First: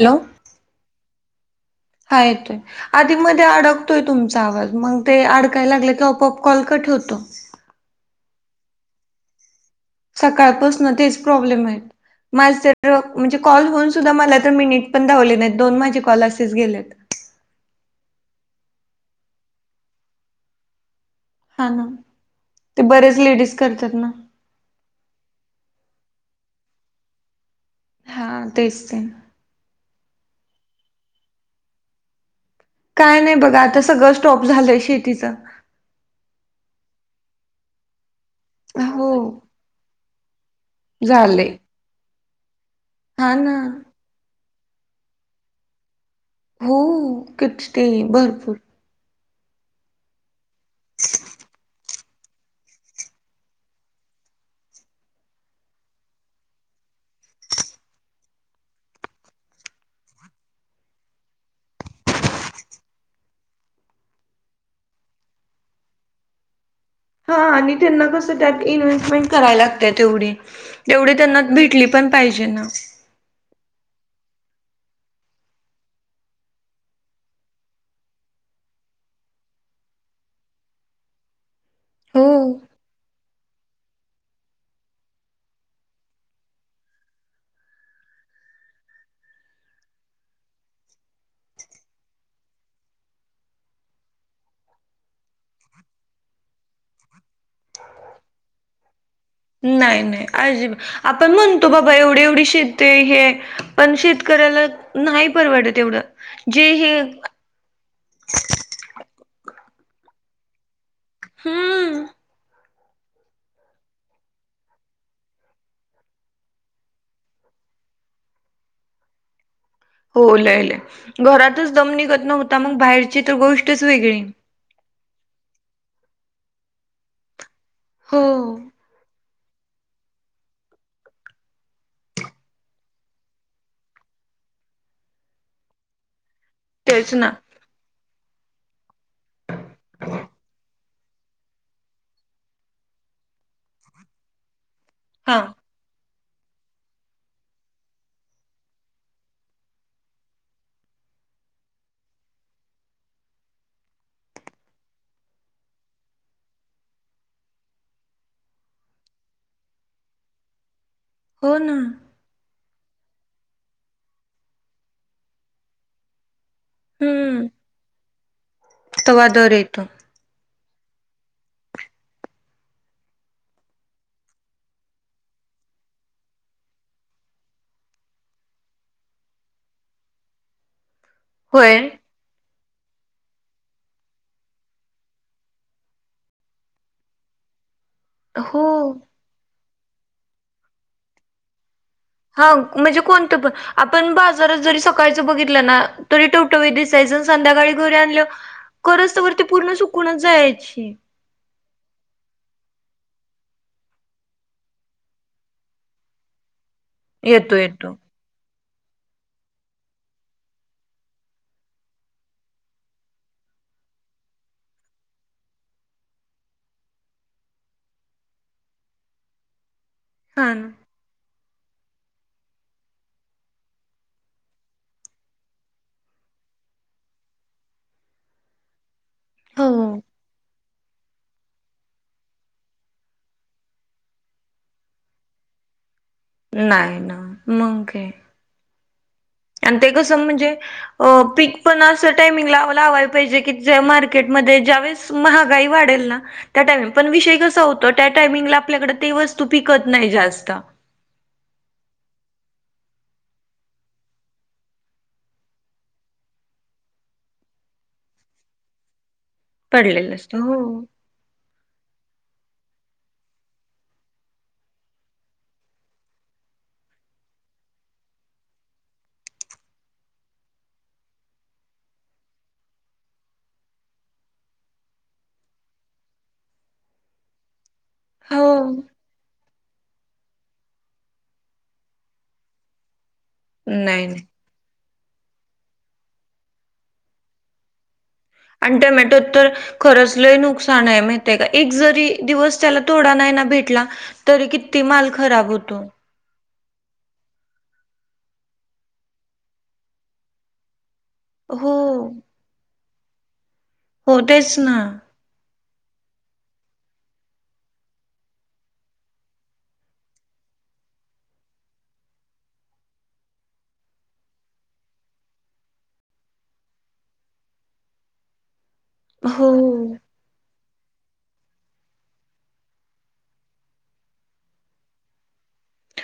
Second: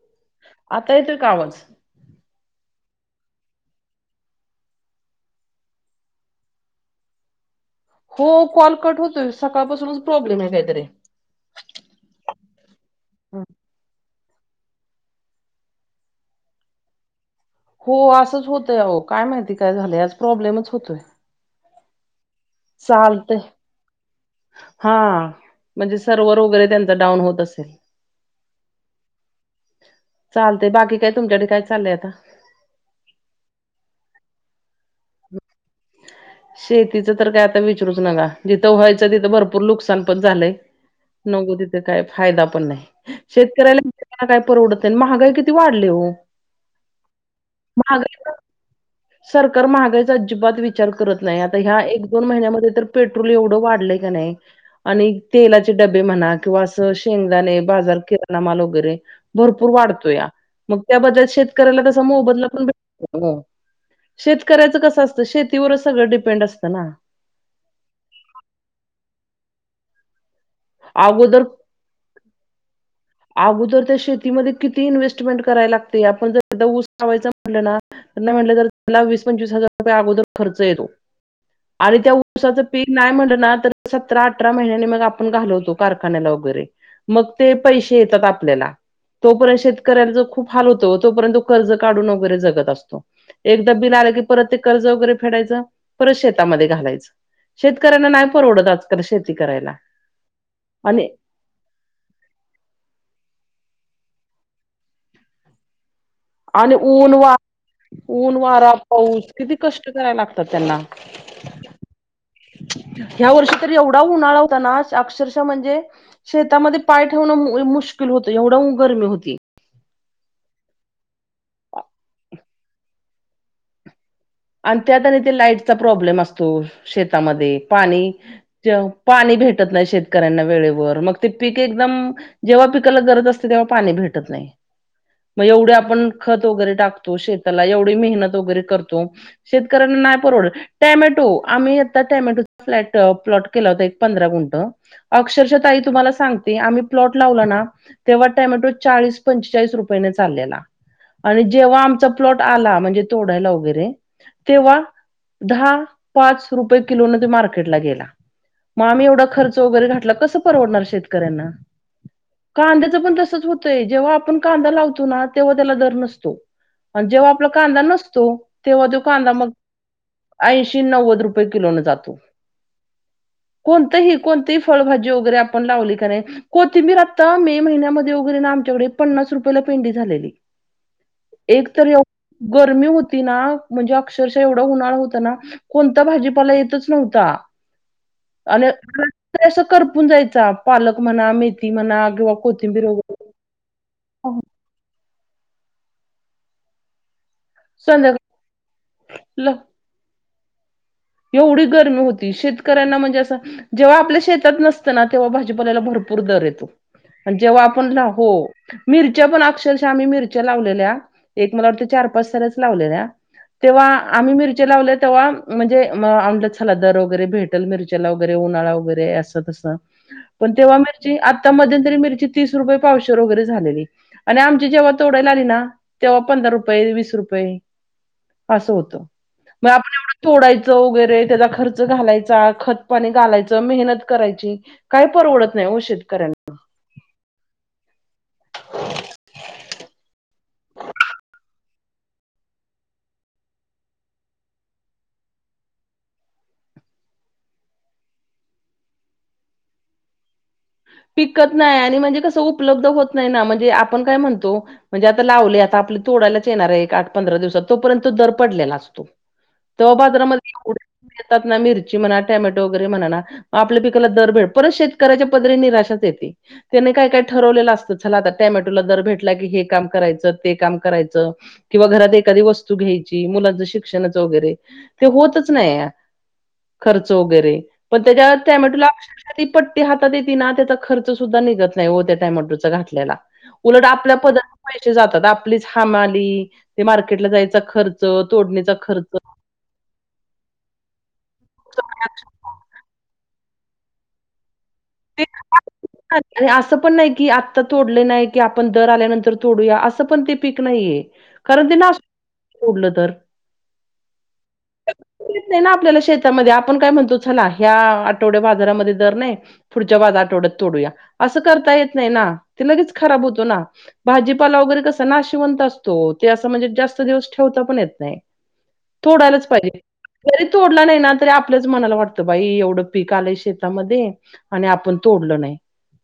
Hello आता येतोय का आवाज? हा येतोय. आधी मध्ये अडकतोय तुमचा आवाज मग ते अडकायला लागला की आपोआप कॉल कट होतो. हो कॉल कट होतोय. सकाळपासूनच प्रॉब्लेम आहे काहीतरी. सकाळपासना तेच प्रॉब्लेम ए. माझ तर म्हणजे कॉल होऊन सुद्धा मला तर मिनिट पण दावले नाहीत. दोन माझे कॉल असेच गेलेत. हो असंच होतय अहो काय माहिती काय झालंय? आज प्रॉब्लेमच होतोय. हा ना ते बरेच चालतंय लेडीज करतात ना हा.. म्हणजे सर्व्हर वगैरे त्यांच डाऊन होत असेल. हा तेच ते चालतंय बाकी काय तुमच्याकडे काय चाललंय आता? काय नाही, बघा आता सगळं स्टॉप झालंय शेतीचं शेतीच तर काय आता विचरूच नका जिथं हो. व्हायचं तिथं भरपूर नुकसान पण झालंय. नको झालंय तिथे काय फायदा पण नाही. हा ना शेतकऱ्याला त्यां ना काय परवडतय महागाई किती वाढली ओ हो किती भरपूर सरकार महागाईचा अजिबात विचार करत नाही. आता ह्या एक दोन महिन्यामध्ये तर पेट्रोल एवढं वाढलंय का न्हाय आणि तेलाचे डबे म्हणा किंवा असं शेंगदाणे बाजार किराणा माल वगैरे भरपूर वाढतोया, मग त्याबद्दल शेतकऱ्याला तसा मोबदला पण भ भेटतो ना. शेतकऱ्याचं कसं असतं, शेतीवरचं सगळं डिपेंड असतं ना. हा आणि त्यांना कस त्यात इन्व्हेस्टमेंट कराया लागत्या तेवढी एवढे त्यांना अगोदर भेटली पण पाहिजे ना अगोदर त्या शेतीमध्ये किती इन्व्हेस्टमेंट करायला लागते. आपण जर एकदा ऊस लावायच म्हटलं ना नाही म्हटलं तर त्याला वीस पंचवीस हजार रुपये अगोदर खर्च येतो. आणि त्या हो ऊसाचं पीक नाही म्हटलं ना तर सतरा अठरा महिन्याने मग आपण घालवतो. कारखान्याला वगैरे मग ते, पैसे येतात आपल्याला. तोपर्यंत शेतकऱ्यांचं खूप हाल होतो. ओ तोपर्यंत तो कर्ज काढून वगैरे जगत असतो. एकदा बिन आलं की परत ते कर्ज वगैरे फेडायचं. परत शेतामध्ये घालायचं शेतकऱ्यांना नाही परवडत आज तर शेती करा नाही नाही अजीबा. आपण म्हण तो बाबा एवढी एवढी शेती हे पण, शेतकऱ्याला नाही परवडत एवढं. जे आणि हे ऊन वा--ऊन वारा पाऊस किती कष्ट करायला लागतात. त्यांना हम्म ह्या वर्षी तर एवढा उन्हाळा होता ना अक्षरशः म्हणजे शेतामध्ये पाय ठेवणं मुश्किल होतं एवढं गर्मी होती. हो लय लय घरातच दम निघत नव्हता मग बाहेरची तर गोष्टच वेगळी आणि त्यात आणि ते लाईटचा प्रॉब्लेम असतो शेतामध्ये पाणी हो पाणी भेटत नाही शेतकऱ्यांना वेळेवर मग ते पीक एकदम जेव्हा पिकाला गरज असते तेव्हा पाणी भेटत नाही मग एवढे आपण खत वगैरे तेच टाकतो ना शेताला एवढी मेहनत वगैरे करतो शेतकऱ्यांना नाय परवड टॅमॅटो आम्ही आता टॅमॅटोचा प्लॉट केला होता एक पंधरा गुंटं हा अक्षरशः ताई तुम्हाला सांगते आम्ही प्लॉट लावला ना तेव्हा टॅमॅटो चाळीस पंचेचाळीस रुपयने चाललेला आणि जेव्हा आमचा प्लॉट आला म्हणजे तोडायला वगैरे तेव्हा दहा पाच रुपये किलो न ते मार्केटला गेला. मग आम्ही एवढा खर्च वगैरे घातला कसं परवडणार शेतकऱ्यांना हो ना कांद्याचं पण तसच होतंय जेव्हा आपण कांदा लावतो ना तेव्हा त्याला दर नसतो. जेव्हा हम्म आपला कांदा नसतो तेव्हा त्यो तवा कांदा मग दर येतो ऐंशी नव्वद रुपये किलो नं जातो कोणतंही कोणतीही फळभाजी वगैरे आपण लावली कनाय कोथिंबीर आता मे महिन्यामध्ये वगैरे ना आमच्याकडे पन्नास रुपयेला पेंडी झालेली होय एकतर गर्मी होती ना म्हणजे अक्षरशः एवढा उन्हाळा होता ना कोणता भाजीपाला येतच नव्हता. आणि हो अस करपून जायचा पालक म्हणा, मेथी म्हणा किंवा हा कोथिंबीर म्हणजे वगैरे कोण? तं पण आपण बाजारात जरी सकाळच बघितलं ना तरी टवटवीत दिसायचा आणि संध्या काळी घरी संध्याकाळ आणल्यावर करस्तवर ती पूर्ण सुकूनच जायाची एवढी गर्मी होती शेतकऱ्यांना म्हणजे असं जेव्हा आपल्या शेतात नसतं ना तेव्हा भाजीपाल्याला भरपूर दर येतो आणि येतो जेव्हा येतो. आपण लाव हो मिरच्या पण अक्षरशः आम्ही मिरच्या लावलेल्या एक मला वाटतंय चार पाच सऱ्याच लावलेल्या तेव्हा आम्ही मिरची लावल्या तेव्हा म्हणजे मग म्हंणलं चला दर वगैरे भेटल मिरच्याला वगैरे उन्हाळा वगैरे असं तसं पण हा ना. तेव्हा मिरची आता मध्यंतरी मिरची तीस रुपये पावशर वगैरे झालेली आणि आमची जेव्हा तोडायला आली ना तेव्हा पंधरा रुपये, वीस रुपये असं होतं मग हो. आपण एवढं तोडायचं चं वगैरे त्याचा खर्च घालायचा, खतपाणी घालायचं, मेहनत करायची काय परवडत नाही ओ शेतकऱ्यांना. नाही ना, मग काय? [inaudible] आणि ते कसं म्हणजे अ पीक पण असं टाइमिंग ला लावाय पाहिजे की, ज्या मार्केटमध्ये ज्यावेळेस महागाई वाढेल ना त्या टायमिंग, पण विषय कसा होतो त्या टायमिंगला आपल्याकडे ते वस्तू पिकत नाही जास्त. पिकत नाय आणि म्हणजे कसं उपलब्ध होत नाही ना म्हणजे आपण काय म्हणतो? म्हणजे आता लावलय आता आपले तोडायलाच येणार आहे, एक आठ पंधरा दिवसात तोपर्यंत दर पडलेला असतो. तवा पडलेलं असत. बाजारामध्ये हो. एवढे? येतात ना. मिरची म्हणा, टोमॅटो वगैरे म्हणाना आपल्या पिकाला दर भेटल परत शेतकऱ्याच्या पदरी निराशाच येते. त्यानी काय काय ठरवलेलं असतं, चला आता टोमॅटोला दर भेटला की हे काम करायचं, ते काम करायचं. किंवा घरात एखादी वस्तू घ्यायची, मुलांचं शिक्षणाच वगैरे ते होतच नाहीय. खर्च वगैरे. पण त्याच्या हो टोमॅटोला अक्षरशा ती पट्टी आत त्याचा खर्च सुद्धा निघत नाही ओ त्या टोमॅटो चा घातलेला. उलट नाही आपल्या नाही. पदरचा पैसे जातात. आपलीच हमाली ते मार्केटला जायचा खर्च. च तोडून अन टोमॅटो तर खरच लय नुकसान आहे माहितय का? एक जरी सगळ्या दिवस त्याला तोडा नाही ना भेटला तरी किती माल ते खराब होतो. असं पण नाही की आत्ता तोडले नाही की आपण दर आल्यानंतर तोडूया असं पण ते पीक नाहीये. कारण हो, ति नासत सोडलं तर. हो, तेच ना. कोणीच नाही ना आपल्याला शेतामध्ये आपण काय म्हणतो, चला ह्या आठवड्या बाजारामध्ये दर नाही. पुढच्या आठवड्यात तोडूया असं करता येत नाही ना, ते लगेच खराब होतो ना. भाजीपाला वगैरे कस नाशिवंत असतो ते असं म्हणजे जास्त दिवस ठेवता पण येत नाही. तोडायलाच हो पाहिजे. म तोडला नाही ना तरी आपल्याच मनाला वाटतं बाई एवढं पीक आलंय शेतामध्ये आणि आपण तोडलो नाही.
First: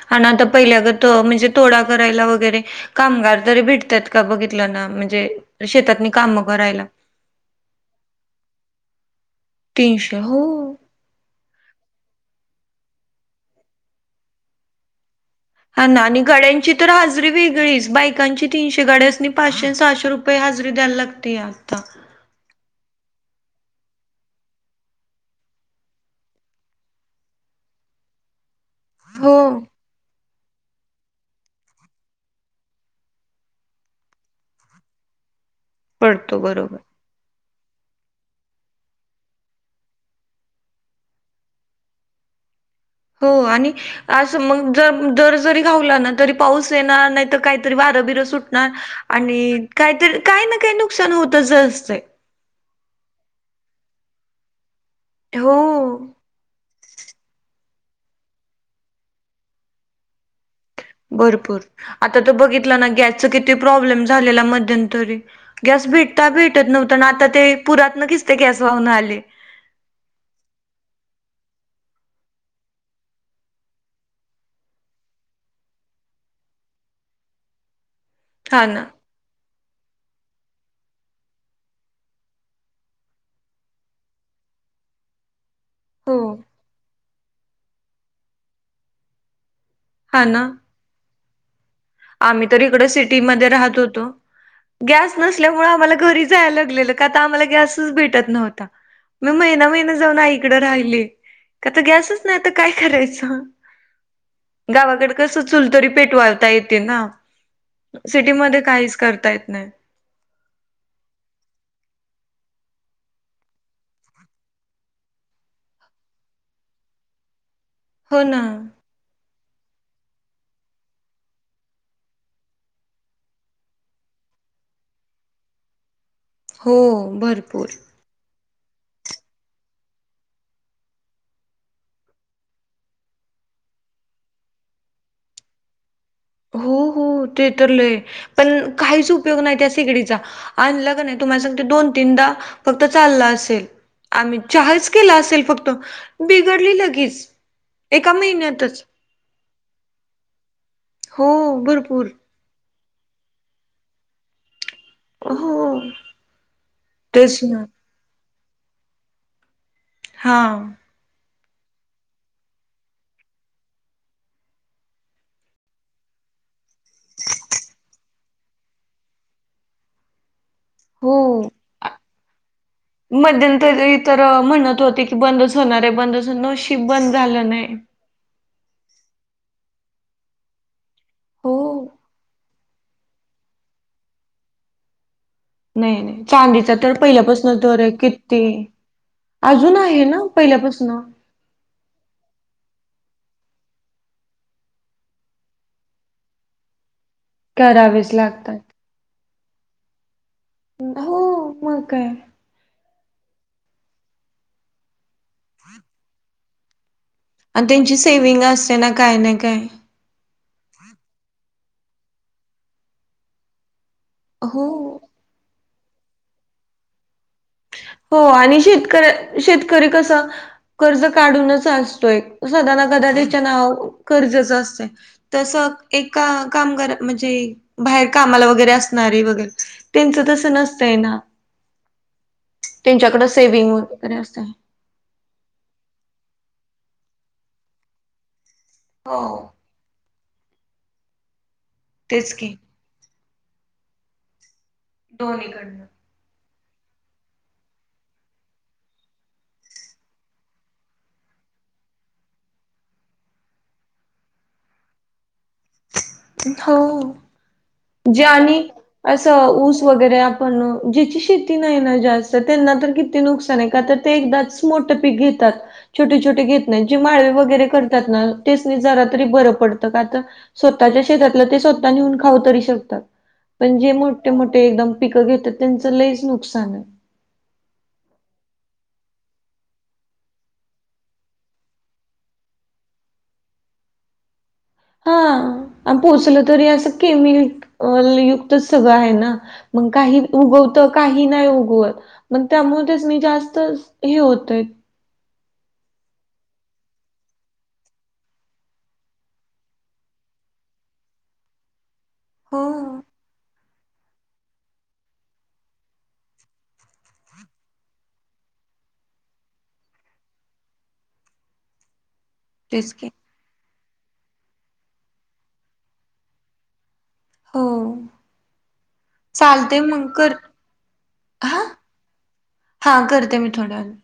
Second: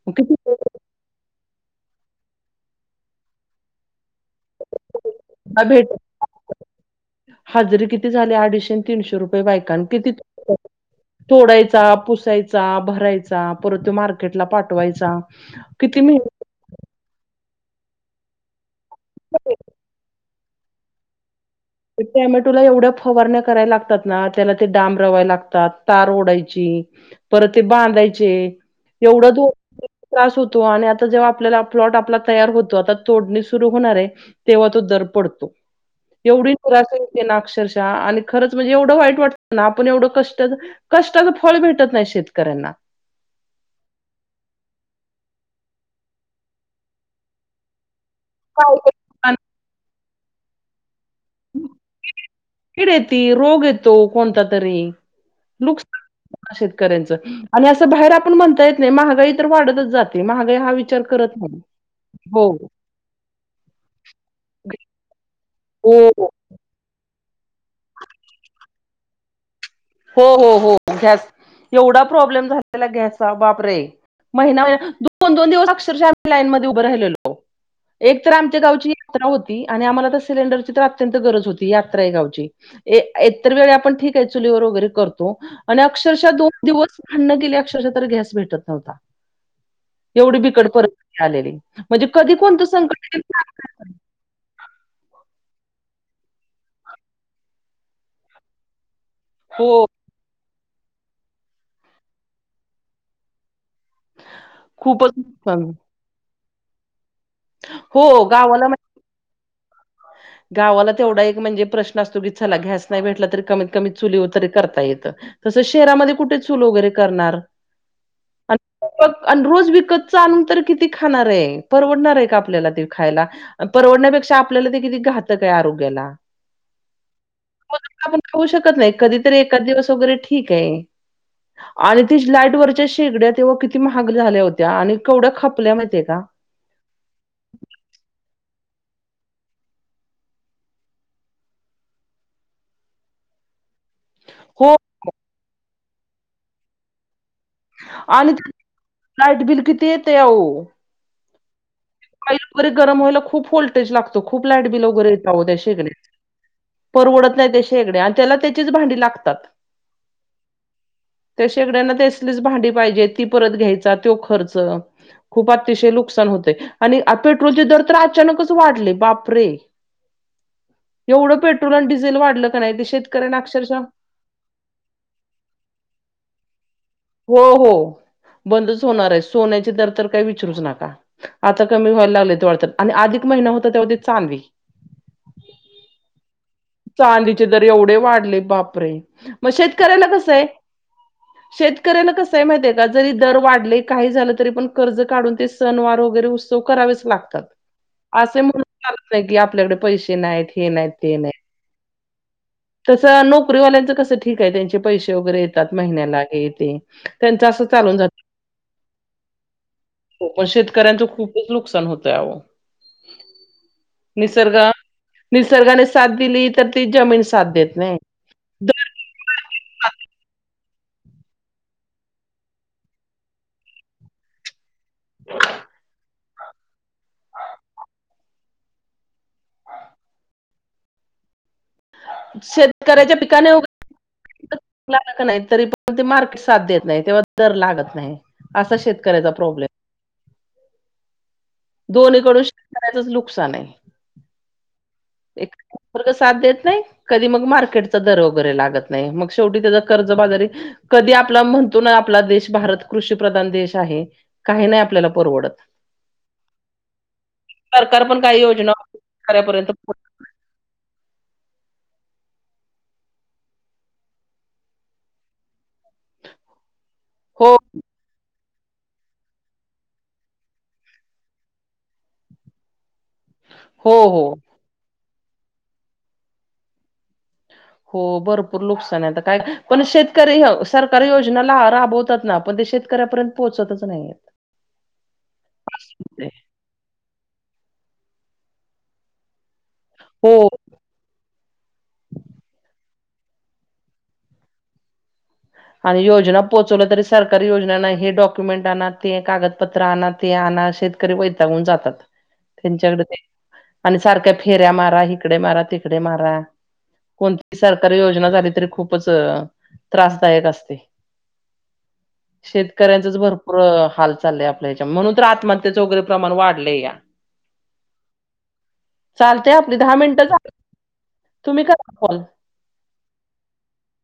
मग अन किती आता पहिल्या ग त म्हणजे तोडा करायला वगैरे कामगार तरी भेटतात का बघितलं ना म्हणजे शेतातनी काम करायला. हजरी किती झाली अडीचशे तीनशे रुपये बायकांना तीनशे हो. तोडायचा, पुसायचा, भरायचा, परत तो मार्केटला पाठवायचा. हा किती ना. आणि मेहनत गड्यांची तर हजरी वेगळीच बायकांची तीनशे, गड्यांसनी पाचशे -सहाशे रुपये रुपये हजरी द्यायला लागते आता. टोमॅटोला एवढ्या फवारण्या कराय लागतात ना, त्याला ते डांब रवाय लागतात, तार ओढायचे परत ते बांधायचे. एवढा हो, दो त्रास होतो आणि आता जेव्हा आपल्याला प्लॉट आपला तयार होतो, आता तोडणी सुरू होणार आहे. तेव्हा तो दर पडतो. पडतो, बरोबर. पडतेय ना अक्षरशः आणि खरंच म्हणजे एवढं वाईट वाटतं ना आपण एवढं कष्ट कष्टाचं फळ भेटत नाही शेतकऱ्यांना. हो आणि असं मग जर दर जरी घाऊला ना तरी पाऊस येणार, नाहीतर काहीतरी वारं बिरं सुट णार काही काही आणि काहीतरी काही ना काही नुकसान होतच असतंय. किड येती, रोग येतो कोणता तरी. हो. [unintelligible] शेतकऱ्यांच आणि असं बाहेर आपण म्हणता येत नाही महागाई तर वाढतच जाते महागाई हा- विचार करत भरपूर. नाही. आता तर हो बघितलं ना गॅसच किती प्रॉब्लेम झालेला मध्यंतरी. गॅस हो भेटता भेटत नव्हत‌ आता ते पुरातन किस ते गॅस वाहून आले. हो हो हो. गॅस. एवढा प्रॉब्लेम झालेला गॅसचा बाप रे! महिना दोन दोन दिवस अक्षरशः आम्ही लाईन मध्ये उभं राहिलेलो एक तर आमच्या हा ना गावची- यात्रा होती आणि आम्हाला तर सिलेंडरची तर अत्यंत गरज होती यात्राय गावची. इतर वेळी आपण ठीक ये चुलीवर वगैरे करतो आणि हो अक्षरशः दोन दिवस भाडंण केली अक्षरशः तरी गॅस भेटत नव्हता. हा एवढी ना बिकट परिस्थिती आलेली म्हणजे कधी आम्ही तर कोणतं इकड संकट येईल सिटीमध्ये सांग राहत होतो. गॅस नसल्यामुळे आम्हाला घरी जायला लागलेलं का तर आम्हाला गॅसच भेटत नव्हता मग महिना हो महिना जाऊन आईकड राहिले का त गॅसच नाही आता काय करायचं? खूपच गावाकड कस नुकसान. चुलतरी पेटवावता येते ना हो सिटीमध्ये गावाला माहि काहीच करता येत नाही. गावाला तेवढा एक म्हणजे प्रश्न असतो की चला गॅस नाही भेटला तरी कमीत कमी चुलीवर तरी करता येतं- तसं शहरामध्ये कुठे चूल वगैरे करणार? हो ना. आण रोज विकतच आणून तर किती खाणार ये परवडणार ये का आपल्याला ते खायला परवडण्यापेक्षा आपल्याला ते किती घातक ये आरोग्याला हो भरपूर मग आपण खाऊ शकत नाही कधीतरी एकाद दिवस वगैरे ठीक ये. आणि ते लाईट वरच्या शेगड्या तेव्हा किती महाग झाल्या होत्या आणि केवढ्या खपल्या माहितीये का? हो हो ते तर लय पण काहीच उपयोग नाही त्या शेगडीचा आणला का नाई तुम्हाला सांगते दोन तीनदा फक्त चालला असेल आम्ही हो चहाच केला असेल फक्त बिघडली लगेच एका आणि महिन्यातच त्यात लाइट बिल किती येते आओ हो भरपूर पाईप वगैरे गरम व्हायला खूप व्होल्टेज लागतो खूप लाईट बिल वगैरे हो परवडत तेच नाही त्या ना शेगड्या आण त्याला त्याचीच भांडी लागतात. हां. त्या शेगड्यांना तेसलीच भांडी पाहिजे ती परत घ्यायचा त्यो खर्च खूप अतिशय नुकसान होतय. आणि पेट्रोलचे दर तर अचानकच वाढले बापरे हो एवढं पेट्रोल आण डिझेल वाढलं का नाही. शेतकऱ्यांना अक्षरशः मध्यंतरी तर म्हणत होती की बंदच होणार ये बंदच बंद हो झालं हो नाही बंदच होणार ये सोन्याचे दर तर काही विचरूच नका. हो आता कमी व्हायला लागलेत वाटत आणि आधिक महिना होता तेव्हा ते चांदी नाही नाही चांदी चांदीचे दर एवढे वाढले बापरे मग अजून आहे शेतकऱ्याला ना कसंय- पहिल्यापासून शेतकऱ्याला कसये माहती ये का जरी दर वाढले काही झालं तरी पण कर्ज काढून ते सणवार वगैरे उत्सव करावेच लागतात. करावेच असे लागतात म्हणून चालत नाही की आपल्याकडे पैसे नाहीत हे नाहीत ते नाही. हो म काय तसं नोकरीवाल्यांचं कसं ठीक आहे त्यांचे पैसे वगैरे येतात महिन्याला हे ते त्यांचं आण असं त्यांची चालून सेविंग असतेना काय ना काय हो पण शेतकऱ्यांचं खूपच नुकसान होतये आओ निसर्ग हो निसर्गाने साथ दिली तर ती जमीन साथ दे हो आणि शेतक शेतकरी कस- कर्ज काढूनच असतोय सदा ना कदा त्याच्या नावावर कर्जचं असतंय. तस एक कामगार म्हणजे बाहेर कामाला वगैरे असणारी त्यांच तस नसतंय ना शेतकऱ्याच्या त्यांच्याकडे पिकाने सेविंग वगैरे [inaudible] असतंय. [unintelligible] तरी पण ते मार्केट साथ देत नाही, तेव्हा दर लागत नाही. अस शेतकऱ्याचा हो प्रॉब्लेम तेच दोन्हीकडून की शेतकऱ्याचंच नुकसान आहे. एकतर दोन्हीकडनं निसर्ग साथ देत नाही. कधी मग मार्केटचा दर वगैरे लागत नाही, मग शेवटी त्याचा कर्जबाजारी कधी आपला म्हणतो ना आपला देश भारत कृषीप्रधान देश आहे. काही नाही आपल्याला परवडत. हो सरकार पण जे काही आम्ही योजना असं शेतकऱ्यापर्यंत ऊस वगैरे रे आपन ज्याची शेती नाही ना जास्त, त्यांना तर किती नुकसान आहे का तर ते एकदाच मोठं पीक घेतात. छोटे छोटे घेत नाहीत. जे माळवं हो वगैरे करतात ना त्यासनी जरातरी बर पडत. का तर? स्वतःच्या शेतातलं ते स्वतः नेऊन खाऊ तरी श कतात. पण जे हो हो मोठे मोठे एकदम पिकं घेतात त्यांच लयीच नुकसान आहे. हो भरपूर नुकसान आहे आता काय? पण शेतकरी सरकारी योजना राबवतात ना पण ते शेत कऱ्या पर्यंत पोहचतच नाही आहेत. हां. आणि पोहोचल तरी असं केमि कल युक्तच सगळं आहे ना? मंग काही हो उगव त काही नाही उगवत, मग त्यामुळ त्यासनी जास्तच हे होतय. आणि योजना पोहोचवलं तरी, सरकारी योजनाना हे डॉक्युमेंट आणा, ते कागदपत्र आणा, ते आणा शेत करी वैतागून जातात. हो. त्यांच्याकडे आणि सारख्या फेऱ्या मारा, हिकडे मारा, तिकडे मारा. कोणती सरकारी योजना झाली तरी, खूपच त्रास दायक असते. तेच की शेतकऱ्यांचच भर पूर हाल चाललेय आपल्या हेच्यात म्हणून तर आत्महत्याच वगैरे प्रमाण वाढलया हो चालतय आपली चालते दहा मग मिनटं कर झाली. तुम्ही करा कॉल हां, करते मी थोड्या वेळानं.